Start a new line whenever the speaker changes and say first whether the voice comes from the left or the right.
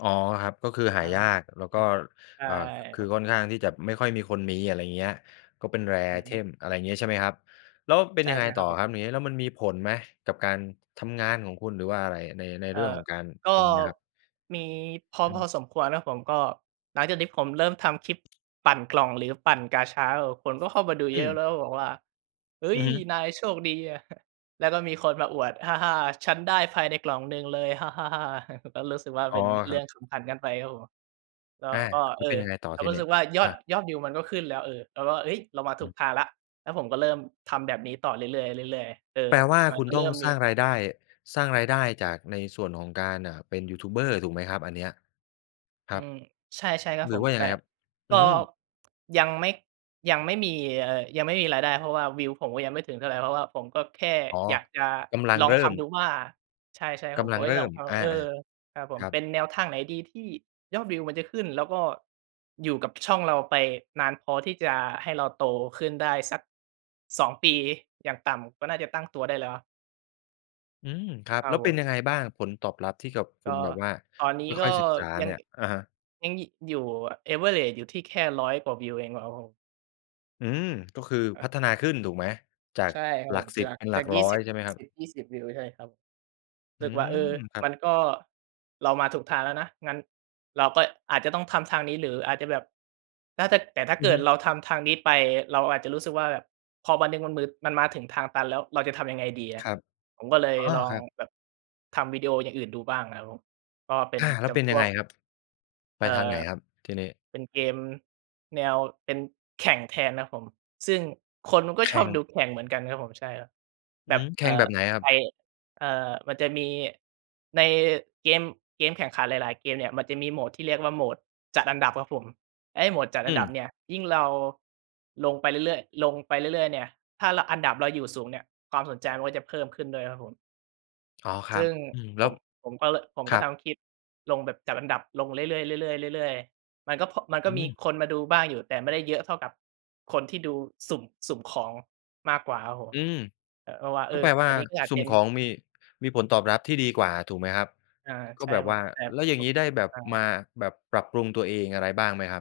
left: อ๋อ ครับ ก็คือห
right: ค
left: า
right: รั
left: ยา
right: บ
left: ก แล้ว
right: อื
left: ก็
right: ม ใช่
left: อา ค ค
right: ค
left: ื
right: รั
left: อ
right: บ
left: ค่อนข้างที่จะไม่ค่อยมีคนมี อะไรเงี้ย ก็เป็น rare
right: อือฮึ
left: item อะไรอย่างเงี้ย ใช่ไหมครับ แล้วเป็
right: ใ
left: น
right: ช่
left: ยังไง
right: ใช่ค
left: ต่
right: รั
left: อ
right: บผม
left: ครับ อย่างงี้ แล้วมันมีผลไหม กับการทำงานของคุณ? หรือว่าอะไร ใน ใน
right: เ
left: เ
right: อ
left: ร
right: ่
left: ื่อง
right: อ
left: ของการ
right: ก็
left: อย่างงี้ครับ
right: มี พอ
left: อื
right: พ
left: อฮึ
right: อสมควรครับผม ก็หลังจากที่ผมเริ่มทำคลิปปั่นกล่อง หรือปั่นกาชาแล้วแบบคนก็เข้ามาดู
left: อ
right: เยอะ
left: ืม
right: แล้วก็บอกว่า "เฮ้
left: อื
right: ย
left: อฮึ
right: นายโชคดีอะ" แล้วก็มีคนมาอวด "ฮ่า ๆ ฉันได้ภายในกล่องหนึ่งเลย ฮ่า ๆ ๆ" ก็รู้สึกว่า
left: อ๋
right: เ
left: อ
right: ป็นเ
left: ค
right: รื
left: รั
right: ่อ
left: บ
right: งขำขันกันไปครับผม ก็
left: อา
right: ก็
left: แล
right: เ
left: ้
right: อ
left: ว
right: อ
left: เป็นยังไงต่อ
right: เรา
left: ท
right: ก
left: ี
right: ็รู
left: น
right: ้
left: ี
right: ส
left: ้?
right: ึกว่ายอ
left: อ
right: ด
left: า
right: ยอดวิวมันก็ขึ้นแล้ว เออ เราก็ "เฮ้ย เรามา
left: อ
right: ถ
left: ื
right: ูก
left: ม
right: ทางแล้ว" แล้วผมก็เริ่มทำแบบนี้ต่อเรื่อย ๆ เรื่อย ๆ เออ
left: แปลว่า
right: มั
left: ค
right: น
left: ุ
right: ก
left: ณ
right: ็เ
left: ต้
right: ริ่
left: อง
right: มม
left: สร
right: ี
left: ้างรายได้ สร้างรายได้จากในส่วนของการ อ่า เป็นยูทูบเบอร์ถูกไหมครับ? อันเนี้ย ค
right: อ
left: ร
right: ื
left: ับ
right: ม ใช่ ใช่ครับ
left: หร
right: ผ
left: ือ
right: ม
left: ว่าย
right: แ
left: ั
right: ต
left: ง
right: ่
left: ไงครับ?
right: ก
left: อื
right: ็
left: ม
right: ยังไม่ ยังไม่มีเอ่อ ยังไม่มีรายได้ เพราะว่าวิวผมก็ยังไม่ถึงเท่าไร เพราะว่าผมก็แค่
left: อ๋อ
right: อยากจะ
left: กำลัง
right: ลอง
left: เริ
right: ท
left: ่ม
right: ำดูว่า ใช่ ใช่ครั
left: ก
right: บผม
left: ำล
right: โ
left: ั
right: อ
left: ง
right: ๊ย
left: เริ่
right: ลอง
left: ม
right: ทำแล้
left: อ
right: ว
left: า
right: เออ ครับผ
left: ๆ ค
right: ม
left: รั
right: เ
left: บ
right: ป็นแนวทางไหนดีที่ยอดวิวมันจะขึ้น แล้วก็อยู่กับช่องเราไปนานพอที่จะให้เราโตขึ้นได้ สัก 2 ปีอย่างต่ำ ก็น่าจะตั้งตัวได้แล้วครับ
left: อืม ครับ
right: คร
left: แ
right: ั
left: ล้
right: บ
left: ว
right: ผ
left: เป็
right: ม
left: นยังไงบ้าง? ผลตอบรับที่กับ ค
right: ก
left: ุ
right: ็
left: ณแบบว่า
right: ตอนนี้
left: ค
right: ก็
left: ่อย ๆ ศึกษา
right: ยั
left: เน
right: ง
left: ี่ย อะฮะ
right: ยัง อ อยู่ average อยู่ที่แค่ 100 กว่าวิวเองอะครับผม
left: อืม ก็คือพัฒนาขึ้นถูกไหม? จา
right: ใ
left: ก
right: ช่ครับ
left: หล
right: ผ
left: ัก
right: ม
left: ส
right: จ
left: ิ
right: า
left: บ
right: ก
left: เป็นหล
right: จ
left: ั
right: า
left: ก
right: ก ยี
left: ร
right: ่
left: ้อ
right: สิ
left: ย
right: บ
left: ใช่ไหมครับ?
right: 10-20 วิว ใช่ไหมครับ
left: อ
right: ส
left: ื
right: ึกว่า "เออ
left: ม ครั
right: ม
left: บ
right: ันก็ เรามาถูกทางแล้วนะ งั้นเราก็อาจจะต้องทำทางนี้ หรืออาจจะแบบ น่าจะ แต่ถ้า
left: อ
right: เ
left: ื
right: ก
left: อ
right: ิ
left: ฮ
right: ด
left: ึ
right: เราทำทางนี้ไป เราอาจจะรู้สึกว่าแบบ พอวันหนึ่งมันมือ มันมาถึงทางตันแล้ว เราจะทำยังไงดีอ
left: ค
right: ะ?"
left: รับ
right: ผมก็เลย
left: อ๋อ
right: ลอ
left: ค
right: ง
left: รับ
right: แบบทำวิดีโออย่างอื่นดูบ้างนะครับผม ก็เป็
left: อ
right: น
left: า แล้
right: จ
left: วเป็น
right: ำพ
left: ยัง
right: ว
left: ไง
right: ก
left: ครับ? ไป
right: เอ่
left: ทางไ
right: อ
left: หนครับทีนี้?
right: เป็นเกมแนว เป็นแข่งแทนนะครับผม ซึ่งคนเขาก็
left: แข
right: ชอ
left: ่
right: บ
left: ง
right: ดูแข่งเหมือนกันครับผม ใช่ครับ
left: อ
right: แ
left: ื
right: บ
left: อ
right: บ
left: ฮึ แข
right: เอ่
left: ่งแบ
right: อ
left: บไหนครับ?
right: ไอ้ เอ่อ มันจะมี ในเกม เกมแข่งขันหลาย ๆ เกมเนี่ย มันจะมีโหมดที่เรียกว่าโหมดจัดอันดับครับผม ไอ้โหมดจัด
left: อ
right: อันดับ
left: ืม
right: เนี่ย ยิ่งเราลงไปเรื่อย ๆ ลงไปเรื่อย ๆ เนี่ย ถ้า ร อันดับเราอยู่สูงเนี่ย ความสนใจมันก็จะเพิ่มขึ้นด้วยครับผม
left: อ๋อ คร
right: ซ
left: ั
right: ึ
left: บ
right: ่ง
left: อืม แ
right: ผ
left: ล้ว
right: ม ผมก็ ล ผม
left: ค
right: ก
left: ร
right: ็
left: ั
right: ท
left: บ
right: ำคลิปลงแบบจัดอันดับลงเรื่อย ๆ เรื่อย ๆ เรื่อย ๆ มันก็ พ มันก
left: อ
right: ็มี
left: ืม
right: คนมาดูบ้างอยู่ แต่ไม่ได้เยอะเท่ากับคนที่ดูสุ่ม สุ่มของมากกว่าครับผม
left: อืม
right: เออ โอ้ ว่า เ
left: ก
right: อ
left: ็
right: อ
left: แปลว่า
right: อันนี้ก็อา
left: ส
right: จเ
left: ุ่
right: ป็
left: ม
right: น
left: ของมี-ท มีผลตอบรับที่ดีกว่าถูกไหมครับ?
right: อา
left: ก็
right: ใช่
left: แบบ
right: ค
left: ว
right: รั
left: ่
right: บ
left: า
right: ผม แต่
left: แล้วอย่างงี้ได้แบบ
right: อ
left: ม
right: า
left: า แบบปรับปรุงตัวเองอะไรบ้างไหมครับ?